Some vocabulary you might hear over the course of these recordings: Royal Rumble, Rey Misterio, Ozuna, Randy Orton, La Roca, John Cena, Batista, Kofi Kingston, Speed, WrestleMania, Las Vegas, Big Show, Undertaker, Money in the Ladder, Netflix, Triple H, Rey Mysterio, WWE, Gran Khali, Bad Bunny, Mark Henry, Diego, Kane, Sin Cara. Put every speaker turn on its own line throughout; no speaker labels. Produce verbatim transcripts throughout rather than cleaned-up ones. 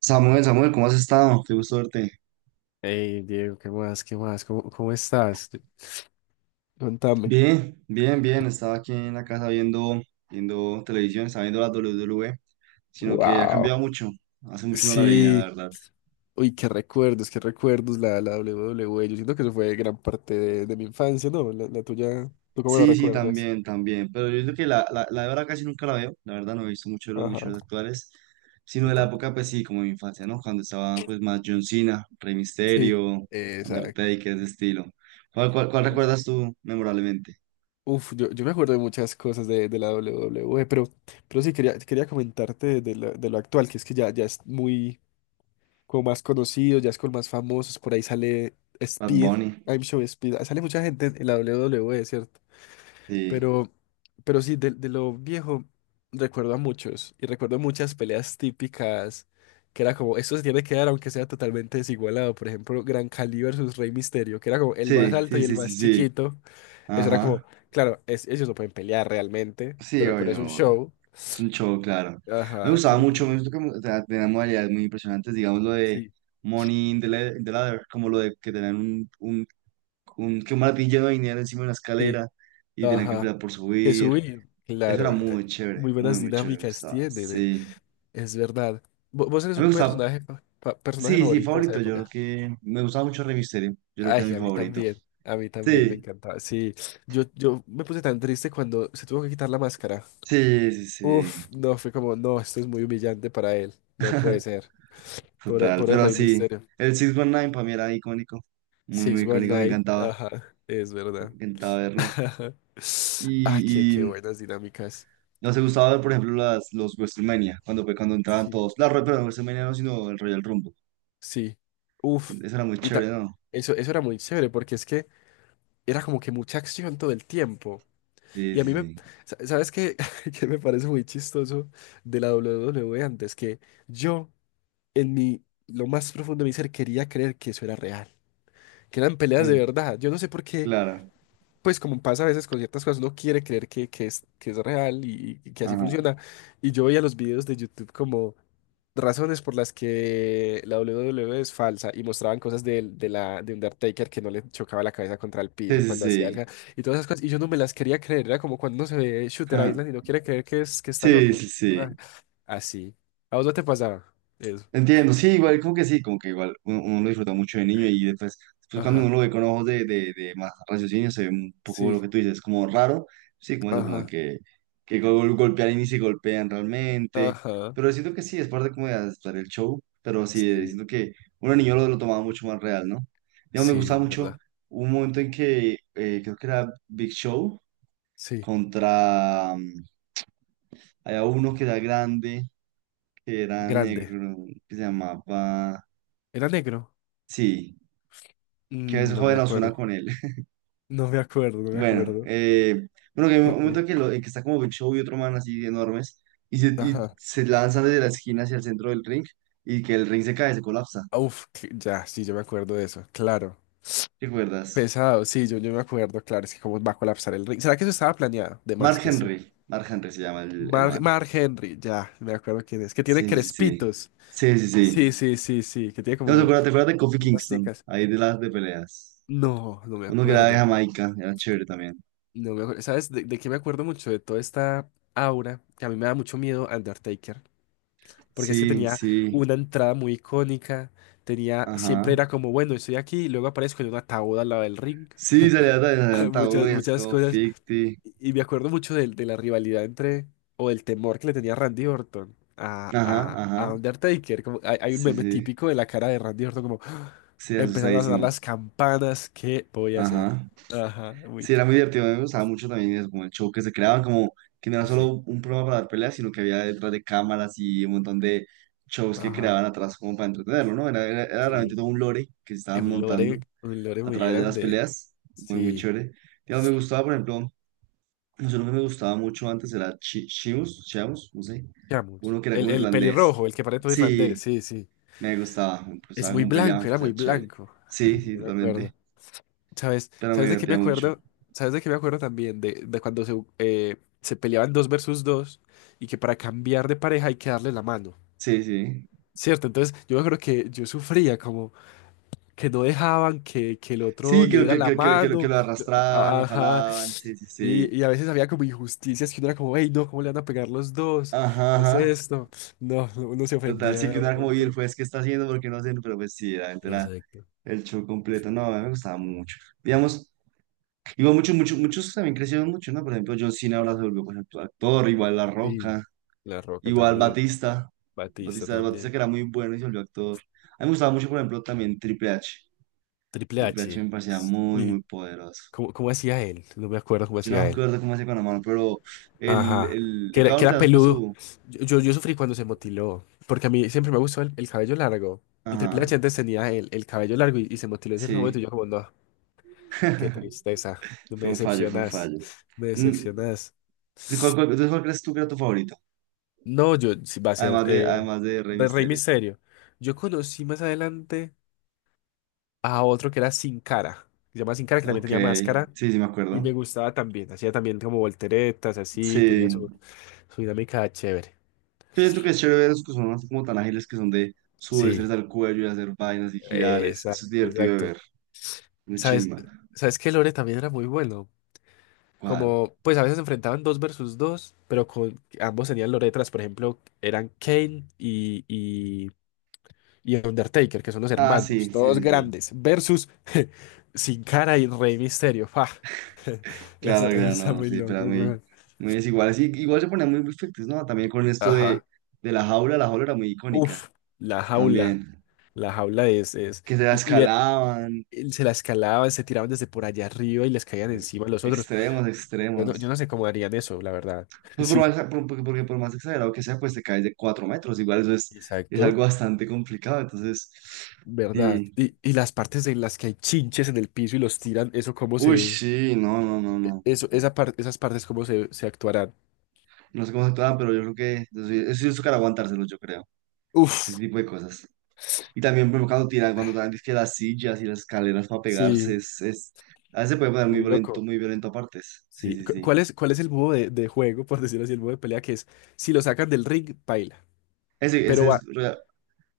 Samuel, Samuel, ¿cómo has estado? Qué gusto verte.
Hey, Diego, ¿qué más? ¿Qué más? ¿Cómo, cómo estás? Contame.
Bien, bien, bien. Estaba aquí en la casa viendo, viendo televisión, estaba viendo la doble u doble u e, sino que ha cambiado
Wow.
mucho. Hace mucho no la veía, la
Sí,
verdad.
uy, qué recuerdos, qué recuerdos la, la doble u doble u e. Yo siento que eso fue gran parte de, de mi infancia, ¿no? La, la tuya, ¿tú cómo la
Sí, sí,
recuerdas?
también, también. Pero yo creo que la, la, la de ahora casi nunca la veo. La verdad, no he visto mucho de los
Ajá.
luchadores actuales, sino
Yo
de la
tampoco.
época, pues sí, como de mi infancia, ¿no? Cuando estaba pues más John Cena, Rey
Sí,
Mysterio,
exacto.
Undertaker, ese estilo. ¿Cuál, cuál, cuál
Es-
recuerdas tú memorablemente?
Uf, yo, yo me acuerdo de muchas cosas de, de la doble u doble u e, pero, pero sí, quería, quería comentarte de, lo de lo actual, que es que ya, ya es muy, con más conocidos, ya es con más famosos, por ahí sale
Bad
Speed,
Bunny.
I'm Show Speed, ah, sale mucha gente en la doble u doble u e, ¿cierto?
Sí,
Pero, pero sí, de, de lo viejo recuerdo a muchos y recuerdo muchas peleas típicas que era como, esto se tiene que dar aunque sea totalmente desigualado, por ejemplo, Gran Khali versus Rey Misterio, que era como el más
sí,
alto
sí,
y el
sí, sí,
más
sí.
chiquito. Eso era como,
Ajá.
claro, es- ellos no pueden pelear realmente,
Sí,
pero, pero es
obvio,
un
obvio.
show,
Es un show, claro. Me
ajá,
gustaba
pero
mucho,
muy-
me gustó que, o sea, tenía modalidades muy impresionantes, digamos lo de
Sí.
Money in the, la- in the Ladder, como lo de que tenían un, un, un, que un maletín lleno de dinero encima de una
Sí.
escalera y tenían que
Ajá.
pelear por
Que
subir.
subir,
Eso era
claro. eh,
muy chévere,
Muy
muy,
buenas
muy chévere, me
dinámicas
gustaba.
tienen. eh,
Sí.
Es verdad. Vo- Vos eres
A mí me
un
gustaba,
personaje, fa- fa- personaje
sí, sí,
favorito de esa
favorito, yo creo
época.
que me gustaba mucho Rey Misterio, yo creo que
Ay,
era mi
a mí
favorito.
también. A mí también me
Sí,
encantaba. Sí, yo, yo me puse tan triste cuando se tuvo que quitar la máscara.
sí, sí,
Uf,
sí.
no, fue como, no, esto es muy humillante para él. No puede ser. Por el,
Total,
por el
pero
Rey
sí,
Misterio.
el seis diecinueve para mí era icónico, muy, muy
Six One
icónico, me
Night.
encantaba,
Ajá, es
me
verdad.
encantaba verlo.
Ah, qué,
Y,
qué
y
buenas dinámicas.
no se gustaba ver, por ejemplo, las, los WrestleMania, cuando, fue- cuando entraban
Sí.
todos. La, Ro- perdón, WrestleMania no, sino el Royal Rumble.
Sí.
Que
Uf.
Eso era muy
Y
chévere,
ta-
¿no?
Eso, eso era muy chévere porque es que era como que mucha acción todo el tiempo.
Sí,
Y a
sí,
mí me...
sí.
sa- ¿Sabes qué? Que me parece muy chistoso de la doble u doble u e antes. Que yo, en mi... Lo más profundo de mi ser, quería creer que eso era real. Que eran peleas de
Mm.
verdad. Yo no sé por qué,
Claro.
pues como pasa a veces con ciertas cosas, uno quiere creer que, que es, que es real y, y que así
Ajá.
funciona. Y yo veía los videos de YouTube como razones por las que la doble u doble u e es falsa y mostraban cosas de de, la, de Undertaker, que no le chocaba la cabeza contra el
Sí,
piso
sí,
cuando hacía
sí.
algo y todas esas cosas. Y yo no me las quería creer, era como cuando uno se ve Shooter
Ajá.
Island y no quiere creer que, es, que está
Sí,
loco.
sí,
Ah,
sí.
así. ¿A vos no te pasaba eso?
Entiendo, sí, igual, como que sí, como que igual uno, uno lo disfruta mucho de niño y después, después cuando uno
Ajá.
lo ve con ojos de, de, de más raciocinio, se ve un poco lo
Sí.
que tú dices, como raro, sí, como eso, como
Ajá.
que, que gol- golpean y ni se golpean realmente,
Ajá.
pero siento que sí, es parte como de hacer el show, pero sí, eh,
Sí.
siento que uno de niño lo, lo tomaba mucho más real, ¿no? Digamos, me
Sí,
gustaba
es
mucho
verdad.
un momento en que eh, creo que era Big Show
Sí.
contra, mm, había uno que era grande, que eran
Grande.
negro, que se llamaba...
Era negro.
Sí, que a
Mm,
veces
no me
joden a Ozuna
acuerdo.
con él.
No me acuerdo, no me
Bueno,
acuerdo.
eh, bueno, que hay un
Ok.
momento que, lo, en que está como Big Show y otro man así enormes y se, y
Ajá.
se lanzan desde la esquina hacia el centro del ring y que el ring se cae, se colapsa.
Uf, que- ya, sí, yo me acuerdo de eso, claro.
¿Te acuerdas?
Pesado, sí, yo, yo me acuerdo, claro, es que cómo va a colapsar el ring. ¿Será que eso estaba planeado? De más
Mark
que sí.
Henry. Mark Henry se llama el, el
Mar,
man.
Mark Henry, ya, me acuerdo quién es. Que tiene
Sí, sí, sí.
crespitos.
Sí, sí, sí.
Sí, sí, sí, sí, que tiene
No, ¿te
como
acuerdas, te acuerdas de Kofi Kingston?
rasticas.
Ahí de las de peleas.
No, no me
Uno que era de
acuerdo.
Jamaica, era chévere también.
No me acuerdo. ¿Sabes de, de qué me acuerdo mucho? De toda esta aura, que a mí me da mucho miedo Undertaker. Porque es que
Sí,
tenía
sí.
una entrada muy icónica, tenía, siempre
Ajá.
era como, bueno, estoy aquí, y luego aparezco en un ataúd al lado del ring.
Sí, salía de adelantado,
Muchas,
y así
muchas
todo
cosas,
ficti.
y y me acuerdo mucho de, de la rivalidad entre, o del temor que le tenía Randy Orton a,
Ajá,
a, a
ajá.
Undertaker. Como, hay, hay un
Sí,
meme
sí.
típico de la cara de Randy Orton, como,
Sí,
empezaron a sonar
asustadísimo.
las campanas, ¿qué voy a hacer?
Ajá.
Ajá, muy
Sí, era
útil.
muy divertido, me gustaba mucho también eso, como el show que se creaban, como que no era
Sí,
solo un programa para dar peleas, sino que había detrás de cámaras y un montón de shows que
ajá,
creaban atrás como para entretenerlo, ¿no? Era, era, era realmente
sí,
todo un lore que se
es
estaban
un lore,
montando
un lore
a
muy
través de las
grande,
peleas, muy, muy
sí.
chévere. Digamos, me gustaba, por ejemplo, no sé, uno que me gustaba mucho antes era Chi- Chimus, Chiamus, no sé,
Seamos.
uno que era
El,
como
el
irlandés.
pelirrojo, el que parece todo irlandés,
Sí,
sí, sí.
me gustaba, me
Es
gustaba
muy
como peleaban,
blanco, era
pues era
muy
chévere.
blanco.
Sí, sí,
Yo me acuerdo.
totalmente,
¿Sabes?
pero me
¿Sabes de qué me
divertía mucho.
acuerdo? ¿Sabes de qué me acuerdo también? De, de cuando se, eh, se peleaban dos versus dos y que para cambiar de pareja hay que darle la mano.
Sí, sí.
¿Cierto? Entonces yo me acuerdo que yo sufría como que no dejaban que, que el otro
Sí,
le
que,
diera
que,
la
que, que, que lo que
mano.
lo arrastraban,
a- a-
lo
Ajá.
jalaban. Sí, sí, sí.
Y, y a veces había como injusticias que uno era como, hey, no, ¿cómo le van a pegar los dos?
Ajá,
¿Qué es
ajá.
esto? No, uno se
Total, sí
ofendía
que
un
una como, y el
montón.
juez, ¿qué está haciendo? Porque no sé, pero pues sí, realmente era
Exacto.
el show completo. No, a mí me gustaba mucho. Digamos, igual muchos, muchos, muchos también crecieron mucho, ¿no? Por ejemplo, John Cena ahora se volvió pues, actu- actor, igual La
Sí.
Roca,
La Roca
igual
también.
Batista.
Batista
Batista, Batista
también.
que era muy bueno y se volvió actor. A mí me gustaba mucho, por ejemplo, también Triple H.
Triple
Triple H
H.
me parecía muy, muy
Sí.
poderoso.
¿Cómo, cómo hacía él? No me acuerdo cómo
Yo no
hacía
me
él.
acuerdo cómo se con la mano, pero el,
Ajá.
el,
Que
el
era, que era
cabrón de pues
peludo.
su...
Yo, yo, yo sufrí cuando se motiló. Porque a mí siempre me gustó el, el cabello largo. Y Triple
Ajá,
H antes tenía el, el cabello largo y, y se motiló en cierto momento.
sí.
Y yo como, no, qué tristeza. No me
Fue un fallo, fue un
decepcionas.
fallo.
No me
Mm,
decepcionas.
¿de cuál- cuál- Entonces, ¿cuál crees tú que era tu favorito?
No, yo sí va a ser
Además de,
eh,
además de Rey
de Rey
Misterio.
Misterio. Yo conocí más adelante a otro que era Sin Cara, que se llama Sin Cara, que también
Ok,
tenía máscara
sí, sí me
y me
acuerdo.
gustaba también, hacía también como volteretas, así, tenía su,
Sí.
su dinámica chévere.
Yo siento que es chévere ver esos que son así como tan ágiles que son de subirse
Sí.
al cuello y hacer vainas y girar. es- Eso es
Exacto,
divertido de
exacto.
ver. Muy
¿Sabes?
chimba.
¿Sabes que Lore también era muy bueno?
¿Cuál?
Como, pues a veces se enfrentaban dos versus dos, pero con ambos tenían loretras, por ejemplo, eran Kane y, y, y Undertaker, que son los
Ah, sí,
hermanos,
sí,
todos
sí, sí.
grandes, versus Sin Cara y Rey Misterio. ¡Fa! Eso,
Claro,
eso
claro,
está
no,
muy
sí,
loco,
pero muy,
weón.
muy desiguales. Y igual se ponían muy perfectos, ¿no? También con esto de,
Ajá.
de la jaula, la jaula era muy icónica
Uf, la jaula,
también.
la jaula es, es,
Que se la
y, y ver,
escalaban,
él se la escalaban, se tiraban desde por allá arriba y les caían
eh,
encima los otros.
extremos,
Yo no, yo
extremos.
no sé cómo harían eso, la verdad.
Pues por
Sí,
más, por- porque, porque por más exagerado que sea, pues te caes de cuatro metros. Igual eso es, es algo
exacto,
bastante complicado. Entonces,
verdad.
sí.
Y, y las partes en las que hay chinches en el piso y los tiran, eso cómo
Uy,
se,
sí, no, no, no, no. No
eso,
sé,
esa par- esas partes cómo se, se actuarán.
no sé cómo se actuaban, pero yo creo que eso, sí- eso sí es tocar aguantárselo, yo creo. Ese
Uf,
tipo de cosas. Y también, por ejemplo, cuando tiran, cuando tiran dizque las sillas y las escaleras para pegarse,
sí,
es, es, a veces se puede poner muy
muy
violento,
loco.
muy violento a partes. Sí,
Sí,
sí,
cu-
sí.
¿cuál es, cuál es el modo de, de juego, por decirlo así, el modo de pelea que es, si lo sacan del ring, paila,
Ese,
pero
ese
va,
es Royal,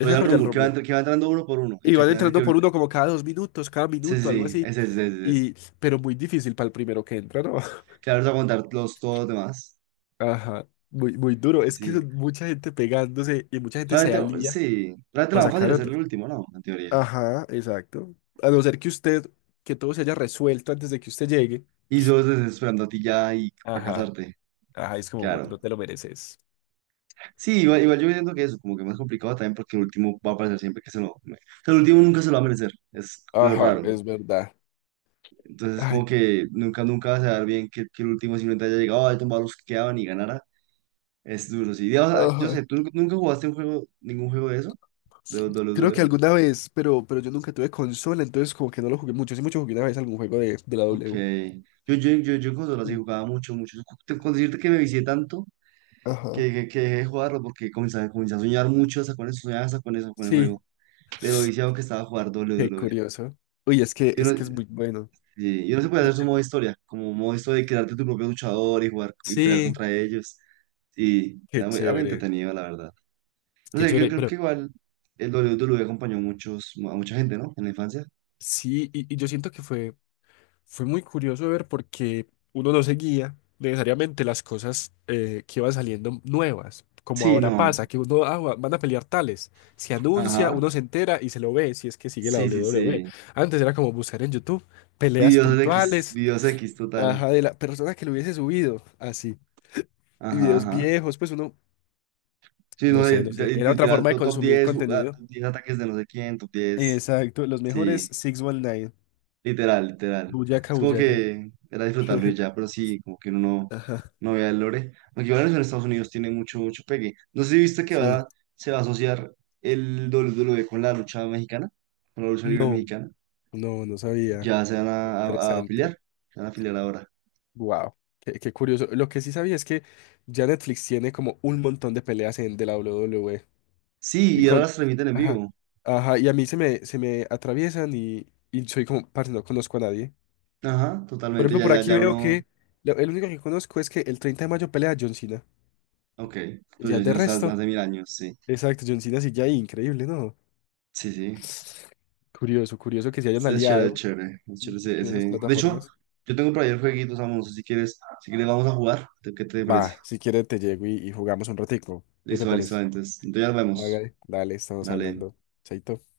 ese es
Royal
Royal
Rumble, que va,
Rumble.
entr- que va entrando uno por uno y
Y
que al
van
final es el
entrando
que...
por uno como cada dos minutos, cada
Sí, sí,
minuto, algo
sí,
así.
ese, ese, ese, ese.
Y, pero muy difícil para el primero que entra, ¿no?
Que ahora les va a contar los, todos los demás.
Ajá, muy, muy duro.
Sí,
Es que
sí.
son mucha gente pegándose y mucha gente se
Realmente,
alía
sí, realmente lo
para
más fácil
sacar
es ser
otro.
el último, ¿no? En teoría.
Ajá, exacto. A no ser que usted, que todo se haya resuelto antes de que usted llegue.
Y solo estás esperando a ti ya y para
Ajá,
casarte.
ajá, es como, bueno,
Claro.
no te lo mereces.
Sí, igual, igual yo siento que eso, como que más complicado también porque el último va a aparecer siempre que se lo... O sea, el último nunca se lo va a merecer. Es lo
Ajá,
raro.
es verdad.
Entonces,
Ay,
como que nunca, nunca vas a dar bien que, que el último simplemente haya llegado, haya tomado los que quedaban y ganara. Es duro, sí. Digamos, ah, yo
ajá.
sé, ¿tú nunca nunca jugaste un juego, ningún juego de eso? ¿De
Creo que
doble u doble u e?
alguna vez, pero, pero yo nunca tuve consola, entonces como que no lo jugué mucho. Sí, mucho jugué una vez algún juego de, de la
Ok.
W.
Yo, yo, yo, yo en consola sí
Mm.
jugaba mucho, mucho. Te- Con decirte que me vicié tanto
Ajá.
que, que, que dejé de jugarlo porque comencé, a- comencé a soñar mucho hasta con eso, soñaba hasta con eso, con el
Sí.
juego. De lo viciado que estaba a jugar
Qué
doble u doble u e.
curioso. Uy, es que
Yo
es
no,
que es muy bueno.
sí, yo no se puede
Yo
hacer su
sé-
modo historia, como modo historia de crearte tu propio luchador y jugar y pelear
Sí,
contra ellos. Sí,
qué
era muy, era muy
chévere,
entretenido, la verdad. No
qué
sé, yo
chévere,
creo que
pero
igual el doble u doble u e acompañó a muchos, a mucha gente, ¿no? En la infancia.
sí, y, y yo siento que fue, fue muy curioso ver porque uno no seguía necesariamente las cosas eh, que iban saliendo nuevas, como
Sí,
ahora
no.
pasa, que uno, ah, va- van a pelear tales, se anuncia,
Ajá.
uno se entera y se lo ve, si es que sigue la
Sí, sí,
doble u doble u e.
sí.
Antes era como buscar en YouTube peleas
Videos X,
puntuales,
videos X total.
ajá, de la persona que lo hubiese subido, así, y
Ajá,
videos
ajá.
viejos, pues uno
Sí,
no
no, y-
sé, no sé.
y-
Era otra
literal,
forma de
to- top
consumir
diez ju- ah,
contenido.
top diez ataques de no sé quién, top diez.
Exacto, los mejores
Sí,
seis diecinueve.
literal, literal.
Buyaka,
Es como
Buyaka.
que era disfrutarlo y ya, pero sí, como que uno no,
Ajá,
no vea el lore. Aunque igual eso en Estados Unidos tiene mucho, mucho pegue. No sé si viste que
sí.
ahora se va a asociar el doble u doble u e con la lucha mexicana, con la lucha libre
No,
mexicana.
no, no sabía.
Ya se van
Qué
a, a- a
interesante.
afiliar, se van a afiliar ahora.
Wow, qué, qué curioso. Lo que sí sabía es que ya Netflix tiene como un montón de peleas en de la doble u doble u e.
Sí,
Y
y ahora
con.
las transmiten en
Ajá,
vivo.
ajá. Y a mí se me, se me atraviesan y, y soy como, parce, no conozco a nadie.
Ajá,
Por
totalmente,
ejemplo,
ya,
por
ya,
aquí
ya
veo
uno.
que lo- el único que conozco es que el treinta de mayo pelea John Cena.
Ok,
Y
pero
ya
yo sí
de
no estaba desde
resto.
hace mil años, sí.
Exacto, John Cena sigue ahí, increíble, ¿no?
Sí, sí.
Curioso, curioso que se hayan
Es chévere, es
aliado.
chévere. Es
Ujú.
chévere ese,
Con esas
ese- De hecho,
plataformas.
yo tengo por ahí el jueguito, Samu, no sé si quieres, si quieres vamos a jugar. ¿Qué te parece?
Va, si quieres te llego y, y jugamos un ratico. ¿Qué te
Listo, listo,
parece?
entonces. Entonces ya nos vemos.
Hágale. Dale, estamos
Dale.
hablando. Chaito.